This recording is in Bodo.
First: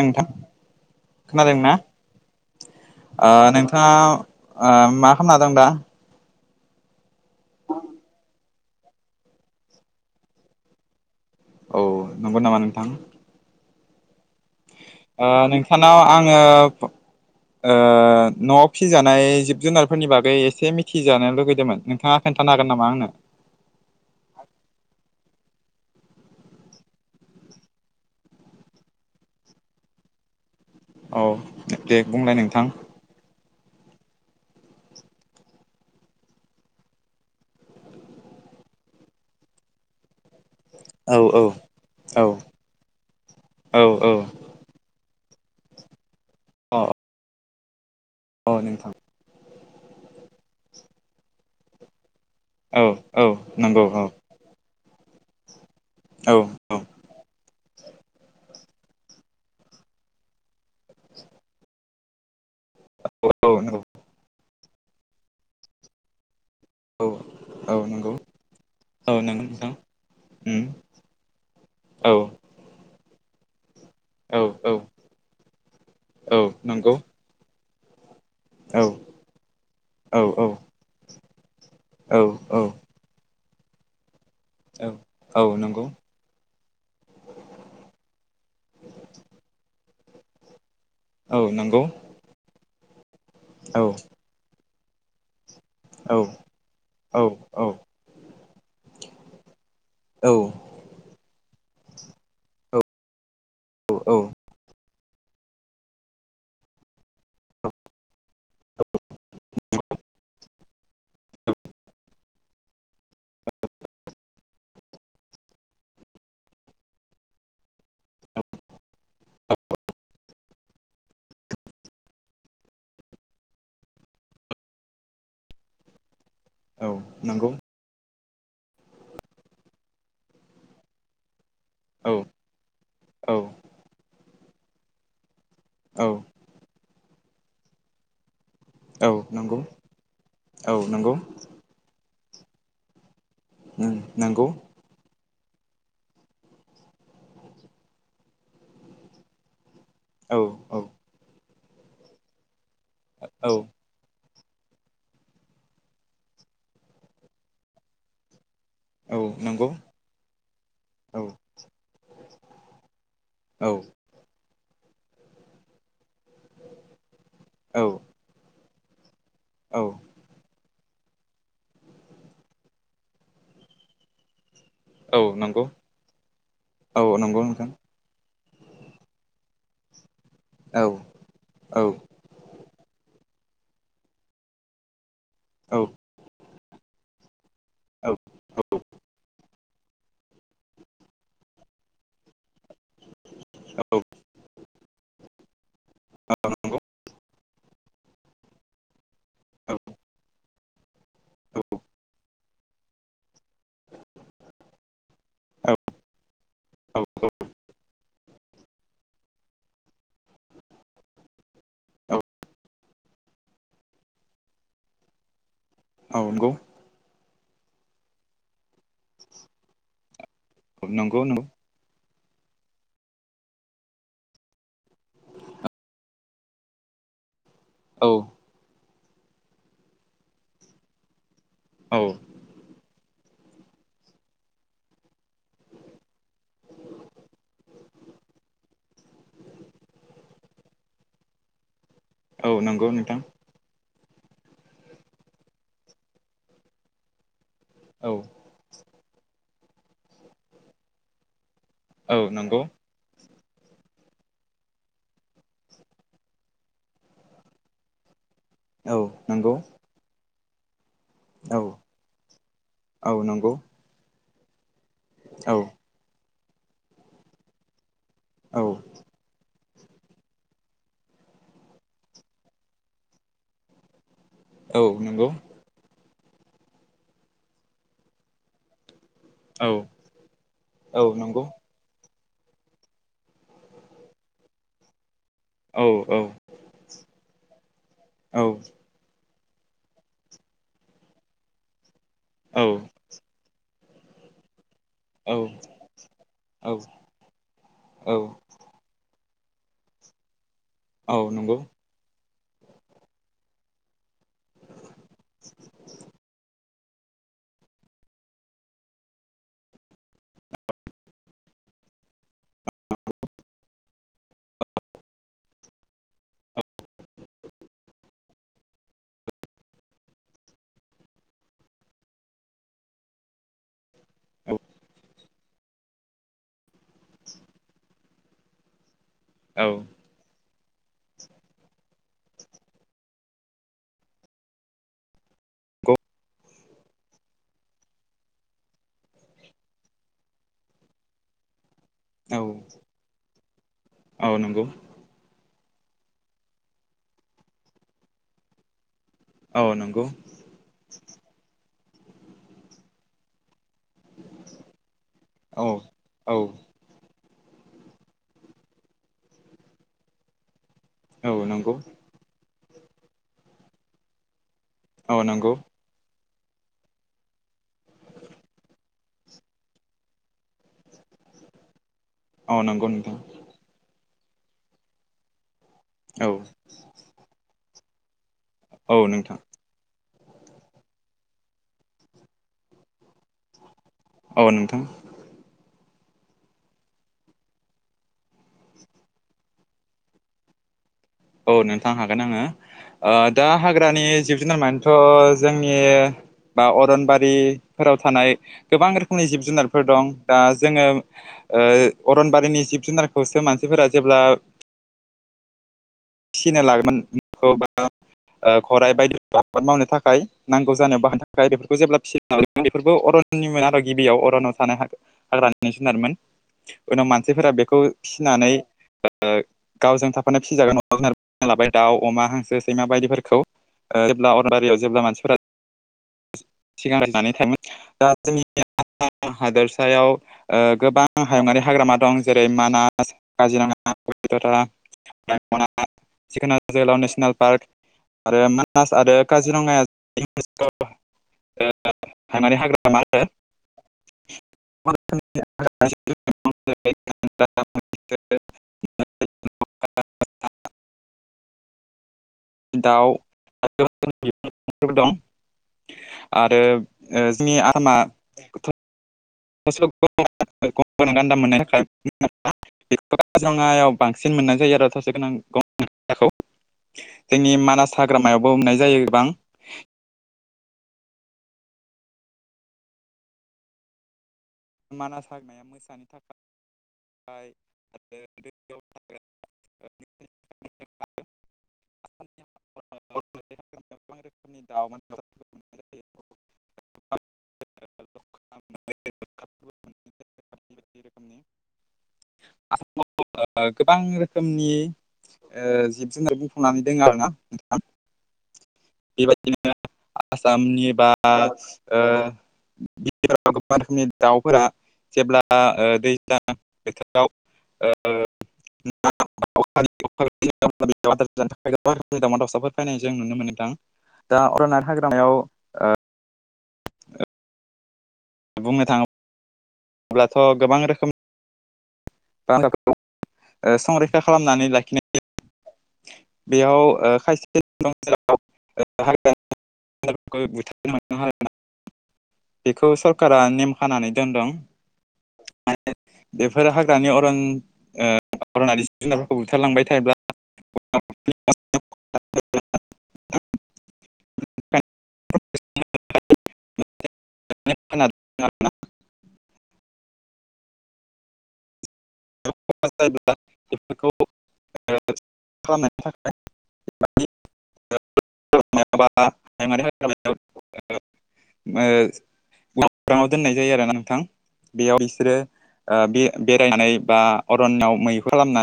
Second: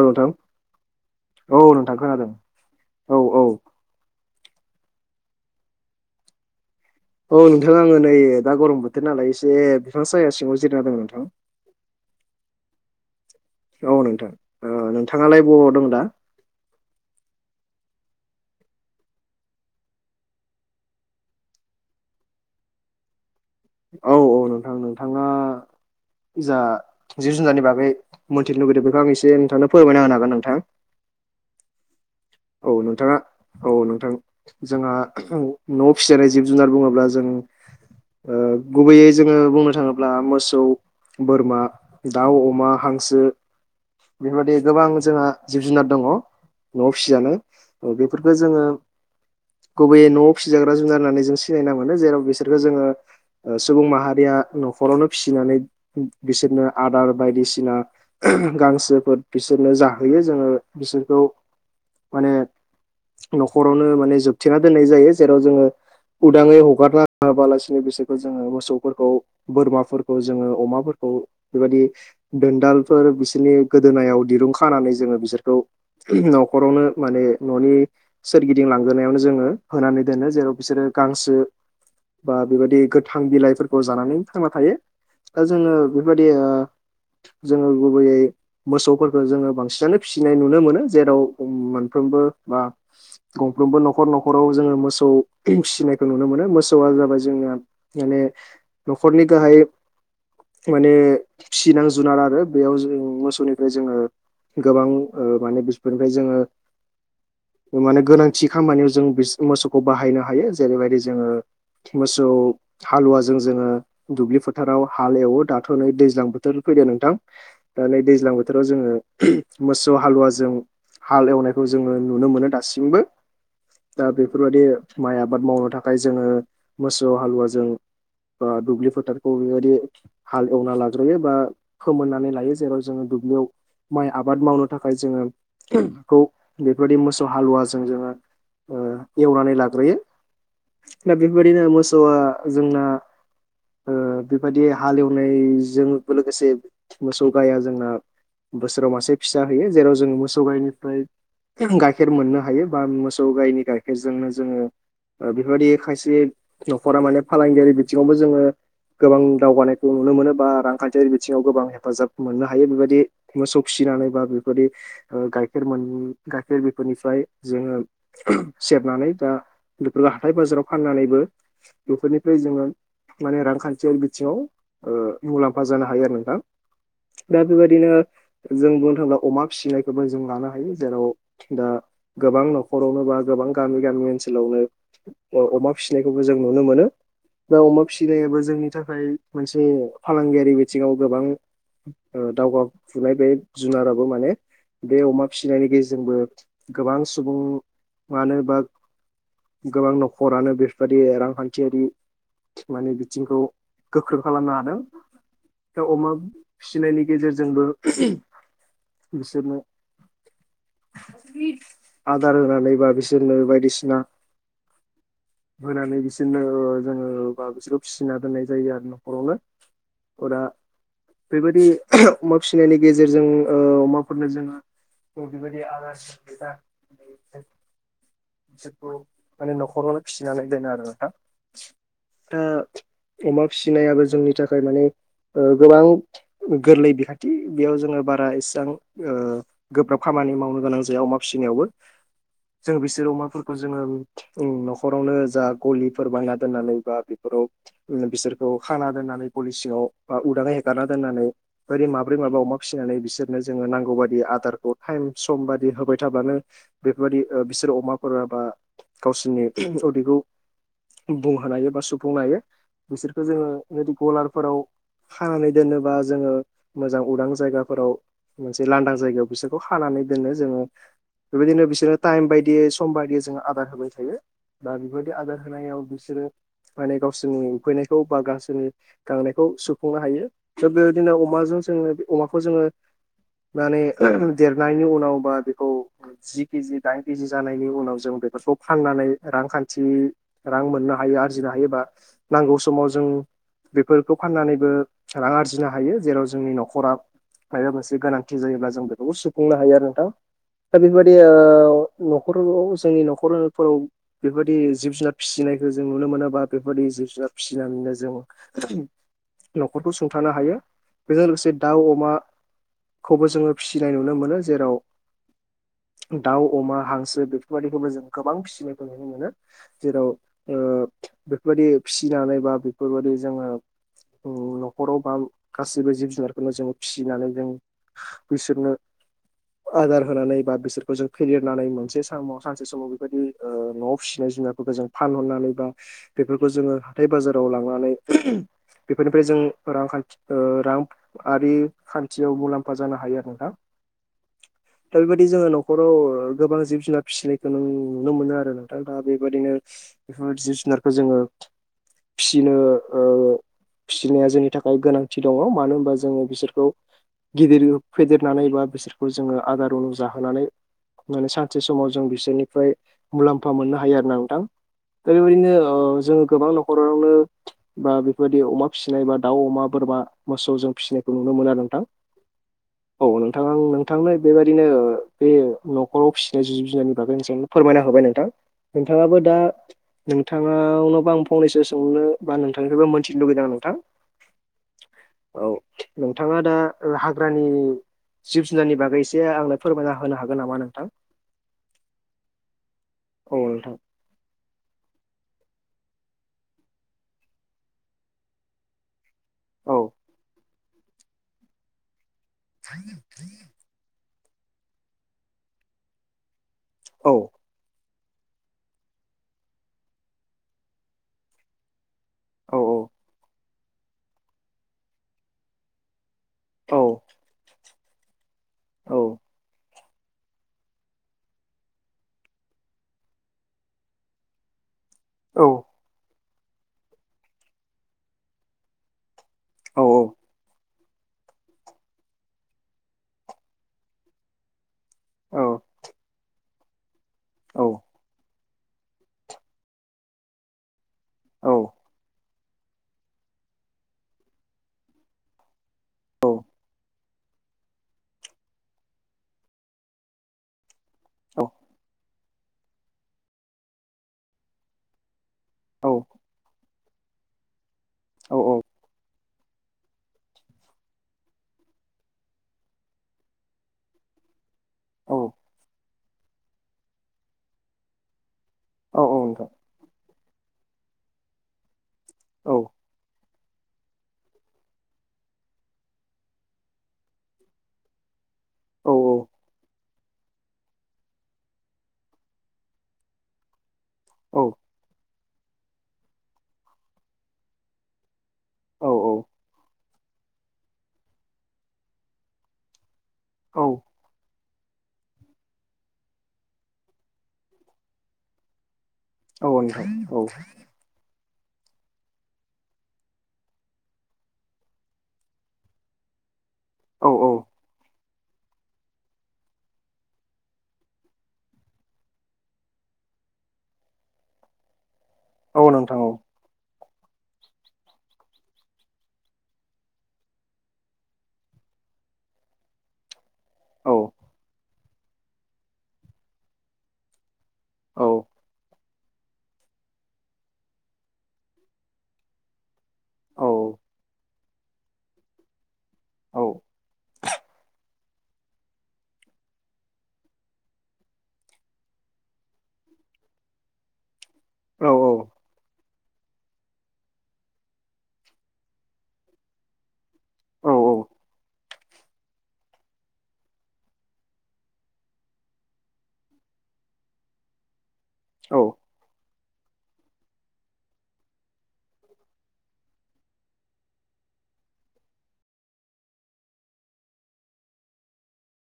नोंथां औ खोनादोंना नोंथां खोनादों औ ओ औ नोंथां थाङा मा खालामना दं दा औ नोंथां आङो नै दा गरम बोथोर नालाय एसे बिफां साया सिङाव जिरायना दङ नोंथां औ नंगौ नामा नोंथां औ नोंथां ओ नोंथाङालाय बबाव दं नोंथांनाव दा आङो ओ न'वाव फिजानाय जिब जुनारफोरनि बागै एसे मिथिजानो लुगैदोंमोन नोंथाङा खोनथानो हागोन नामा आंनो औ औ नोंथां नोंथाङा जा जिब जुनारनि बागै मोनथिनो लुगैदों बेखौ आं एसे नोंथांनो फोरमायना होनो हागोन नोंथां औ दे बुंलाय नों औ नोंथाङा औ नोंथां जोंहा न'आव फिसिनाय जिब जुनार बुङोब्ला जों ओ गुबैयै जोङो बुंनो थाङोब्ला मोसौ औ औ बोरमा औ दाउ अमा हांसो औ औ बेफोरबायदि गोबां जोंहा जिब जुनार दङ न'आव औ फिसिजानाय बेफोरखो जोङो गुबैयै न'आव फिसिजाग्रा जुनार होननानै जों सिनायना मोनो जेराव बेस बिसोरखो ओ औ औ जोङो सुबुं नंगौ औ माहारिया न'खरावनो फिसिनानै औ बिसोरनो औ आदार बायदिसिना गांसोफोर बिसोरनो जाहोयो जोङो बिसोरखौ माने औ नंगौ न'खरावनो माने जोबथेना दोननाय जायो जेराव जोङो उदाङै हगारना औ औ होआबालासिनो नंगौ बिसोरखौ जोङो मोसौफोरखौ औ नंगौ नोंथां बोरमाफोरखौ जोङो उम अमाफोरखौ बेबादि औ दोनदालफोर बिसोरनि गोदोनायाव औ दिरुं औ खानानै जोङो बिसोरखौ औ न'ख'रावनो नंगौ माने न'नि सोरगिदिं औ लांगोनायावनो जोङो होनानै औ दोनो औ जेराव बिसोरो गांसो औ बा औ बेबायदि गोथां बिलाइफोरखौ जानानै थांना थायो औ दा औ जोङो नंगौ बादि ओ जोङो गुबैयै मोसौफोरखौ जोङो बांसिनानो फिसिनाय नुनो मोनो जेराव औ नंगौ मोनफ्रोमबो बा औ गंफ्रोमबो न'खर न'खराव जोङो मोसौ फिसिनायखौ औ नुनो मोनो मोसौआ औ जाबाय जोंनिया माने न'खरनि गाहाय औ माने फिनां जुनार आरो बेयाव जों मोसौनिफ्राय जों औ औ गोबां ओ माने बिसनिफ्राय जोङो माने गोनां थि खामानियाव जों बिस मोसौखौ बाहायनो हायो जेरैबायदि जोङो मोसौ हालुवाजों जोङो दुब्लि फोथाराव हाल एवो दाथ' नै दैज्लां बोथोर फैदो नोंथां दा नै दैज्लां बोथोराव जोङो मोसौ हालुवाजों हाल एवनायखौ जोङो नुनो मोनो दासिमबो दा बेफोरबायाददि माइ आबाद मावनो थाखाय जोङो औ मोसौ नंगौ हालुवाजों बा दुब्लि फोथारखौ बेबायदि हाल एवना लाग्रोयो बा औ फोमोननानै लायो जेराव जोङो औ दुब्लियाव माइ आबाद मावनो थाखाय जोङो औ बेखौ बेफोरबायदि मोसौ हालुवाजों जोङो ओ औ एवनानै नंगौ लाग्रोयो औ नंगौ दा बेफोरबायदिनो मोसौआ जोंना नंगौ बेबायदि हालेवनायजों लोगोसे मोसौ गाया जोंना बोसोराव मासे फिसा होयो जेराव जों औ मोसौ औ गाइनिफ्राय गाइखेर मोननो हायो बा मोसौ औ गाइनि गाइखेरजोंनो जोङो ओ‌ बेफोरबायदि खायसे न'खरा माने फालांगियारि बिथिङावबो जोङो औ गोबां नंगौ दावगानायखौ नुनो मोनो बा रांखान्थियारि औ बिथिङाव गोबां हेफाजाब मोननो हायो बेबायदि मोसौ औ फिसिनानै बा बेफोरदि गाइखेर मोन गाइखेर बेफोरनिफ्राय जोङो औ सेरनानै दा लफोर लााह [unintelligible] हाथाइ बाजाराव फाननानैबो बेफोरनिफ्राय जोङो माने रांखान्थियारि बिथिङाव ओ औ मुलाम्फा नंगौ जानो हायो आरो नोंथां औ दा नंगौ नोंथां बेबायदिनो जों बुंनो थाङोब्ला अमा फिसिनायखौबो जों लानो औ हायो जेराव दा औ गोबां न'खरावनो बा गोबां गामि गामि ओनसोलावनो अमा औ फिसिनायखौबो जों नुनो मोनो दा अमा औ फिसिनायाबो जोंनि थाखाय मोनसे जे फालांगियारि बिथिङाव गोबां दावगाफुनाय बे जुनाराबो माने बे अमा फिसिनायनि गेजेरजोंबो नंगौ गोबां सुबुं मानो होनोबा औ गोबां न'खरानो बेबायदि रांखान्थियारि माने बिथिंखौ गोख्रों खालामनो हादों दा अमा फिसिनायनि गेजेरजोंबो बिसोरनो आदार होनानै बा बिसोरनो बायदिसिना होनानै औ बिसोरनो नंगौ ओ जोङो बिसोरखौ फिसिना दोननाय जायो आरो न'खरावनो हरा नंगौ नंगौ बेबायदि अमा फिसिनायनि गेजेरजों ओ अमाफोरनो जोङो दि बदि आब दा [unintelligible] औ बिसोरखौ माने न'खरावनो फिसिनानै दोनो आरो नोंथां औ दा अमा फिसिनायाबो जोंनि थाखाय मानेओ गोबां गोरलै बिखान्थि बेयाव जोङो बारा ऐसांओ गोब्राब खामानि मावनो गोनां जायो अमा फिसिनायावबो औ नंगौ नोंथां फोरखौ जोङो न'खरावनो जा गलिफोर बायना दोननानै बा बेफोराव औ बिसोरखौ खाना दोन्नानै गलि सिंआव उदाङै हेगारना दोन्नानै ओरै औ माबोरै माबा नंगौ अमासिनानै बिसोर जोंओ नांगौ बायदि आदारखौ टाइम सम होबाय थाब्लानो बेफोरबायदिओ अमाफोरा बा औ गावसोरनि नंगौ उदैखौ बुंहोनो औ हायो बा सुफुंनो हायो औ बिसोरखौ नंगौ जोङो गलाफोराव खानानै औ दोनोबा जोङो मोजां उदां जायगाफोराव औ मोनसे लांदां जायगायाव बिसोर खानानै‌ दोनो जों बेबायदिनो बिफोर टाइम बायदियै सम बायदियै जोङो आदार होबाय थायो दा औ बेबायदि नंगौ आदार होनायाव बिसोरो माने गावसोरनि उफैनायखौ बा गावसोरनि गांनायखौ खौ औ सुफुंनो हायो था औ बेबायदिनो नंगौ अमाजों जोङो अमाखौ जोङो माने देरनायनि उनाव बा औ जिस केजि दाइन केजि जानायनि उनाव जों औ बेफोरखौ नानै रांखान्थि रां मोननो हायो आरजिनो हायोबा नांगौ औ समाव जों बेफोरखौ फाननानैबो रां आरजिनो हायो जेराव जोंनि औ न'खरा माबा मोनसे गोनांथि जायोब्ला जोंबो बेखौ सुफुंनो हायो आरो नोंथां दा औ बेफोरबायदिओ नंगौ न'खराव जोंनि न'खरफोराव बेफोर बायदि जिब जुनार फिसिनायखौ जों नुनो मोनोबा बा बेफोरदि जिब जुनार फिसिनानैनो जों न'खरखौ सुंथानो हायो बेजों लोगोसे दाउ अमा खौबो जोङो फिसिनाय नुनो मोनो जेराव दाउ अमा हांसो जों बेफोरबायाददिखौबो जों गोबां फिसिनायखौ नुनो मोनो जेराव ओ बेफोरबायदि फिसिनानै बा बेफोरबायदि जोङो नखराव बा गाससिबो जिब जुनारखौनो जों फिसिनानै जों बिसोरनो औ आदार होनानै बा बिसोरखौ जों फेदेरनानै मोनसे सानसे समाव बेबायदि न'आव फिसिनाय जुनारफोरखौ जों फानहरनानै बा बेफोरखौ जोङो हाथाय बाजाराव लांनानै बेफोरनिफ्राय जों रांखान्थि रां आरि खान्थियाव औ मुलाम्फा जानो हायो आरो नोंथा औ नंगौ दा बेबायदि जोङो न'खराव ओ गोबां जिब जुनार फिसिनायखौ नों नुनो मोनो आरो नों ा बेबायदिनो औ नंगौ बेफोरदिार जोङो फिसिनो ओ फिसिनाया जोंनि थाखाय गोनां दङ औ मानो होनबा जोङो औ बिसोरखौ गिदिर फेदेरनानै बा बिसोरखौ जोङो आदा रनु जाहोनानै माने औ सानसे नंगौ समाव जों बिसोरनिफ्राय मुलाम्फा मोननो हायो आरो नदां दा औ बेबायदिनो नंगौ जोङो गोबां न'खरावनो बा बेफोरबायदि अमा फिसिनाय बा दाउ अमा बोरमा मोसौ जों फिसिनायखौ नुनो मोना नोंथां औ नंगौ नोंथां [unintelligible] नोंथांनो बेबायदिनो बे न'खराव औ फि जिब जुनारनि बागै [unintelligible] फोरमायना होबाय नोंथां औ नोंथाङाबो नोंथां दा नोंथाङावनोबा आं फंनैसो सोंनो बा नोंथांनिफ्रायबो मोन्थिनो लुगैदों आं नोंथां औ नोंथां औ नोंथाङा दा हाग्रानि जिब जुनारनि बागै एसे आंनो फोरमायना होनो हागोन नामा नोंथां? औ नोंथां हागोन आङो औ दा नोंथां हाग्रानि जिब जु जुनार मानेथ' जोंनि बा अरनबारिफोराव थानाय गोबां रोखोमनि जिब औ जुनारफोर दं दा जोङो अरनबारिनि जिब जुनारखौसो मानसि फोरा जेब्ला फिसिनो लागोमोन [unintelligible] गराइ बायदि आबाद मावनो थाखाय नांगौ जानायाव बाहायनो थाखाय बेफोरखौ जेब्ला औ [unintelligible] बेफोरबो अरननिमोन आरो गिबियाव अरन थानाय हाग्रानि जुनारमोन औ उनाव मानसिफोरा बेखौ फिसिनानै औ गावजों थाफानाय फिसिजागोन [unintelligible] लाबाय दाउ अमा हांसो सैमा बायदिफोरखौ जेब्ला अरबारियाव जेब्ला मानसि औ सिगां जनानै थाङोन दा जोंनि आसाम औ हादोरसायाव गोबां आं हायुंङारि हाग्रामा दं जेरै मानास काजिरङारा [unintelligible] औ [unintelligible] जोहोलाव नेसनेल औ पार्क आरो मानास आरो काजिरङाया ' औ [unintelligible] हाइमारि हाग्रामा आरो औ [unintelligible] [unintelligible] औ दाउ [unintelligible] दं औ आरो जोंनि आरमा औ [unintelligible] गान्दा मोननाय थाखाय [unintelligible] रङायाव बांसिन मोननानै जायो आरो औ थसे गोनां [unintelligible] जोंनि मानास हाग्रामायावबो [unintelligible] औ जायो गोबां नोंथां औ मानास [unintelligible] [unintelligible] औ [unintelligible] दाउ मोननाय जायो। औ औ [unintelligible] रोखोमनि ओ जिब जुनार बुंफबनानै दङ आरो ना नोंथां औ [unintelligible] बेबायदिनो नोंथां औ आसामनि बा ओ बि गोबां रोखोमनि दाउफोरा जेब्ला ओ दै दा औ औ बोथोराव ओ ना [unintelligible] दावमा दावउसाफोर फैनाय जों नुनो मोनदों दा अरना हाग्रामायाव औ नोंथां औ बुंनो थाङो अब्लाथ' गोबां रोखोम ओ [unintelligible] औ औ संरैखा खालामनानै लाखिनाय बेयाव ओ खायसे [unintelligible] [unintelligible] बेखौ सरकारा नेम खानानै दोनदों माने बेफोर हाग्रानि अरन ओ फोरखौ बुथारलांबाय थायोब्ला [unintelligible] औ औ [unintelligible] औ [unintelligible] जायो बेफोरखौ खालामनायनि थाखाय औ माबा हायुंआरि हाग्रामायाव ओ दोननाय जायो आरो नोंथां बेयाव बिसोरो बे बेरायनानै बा अरनआव मै खालामनानै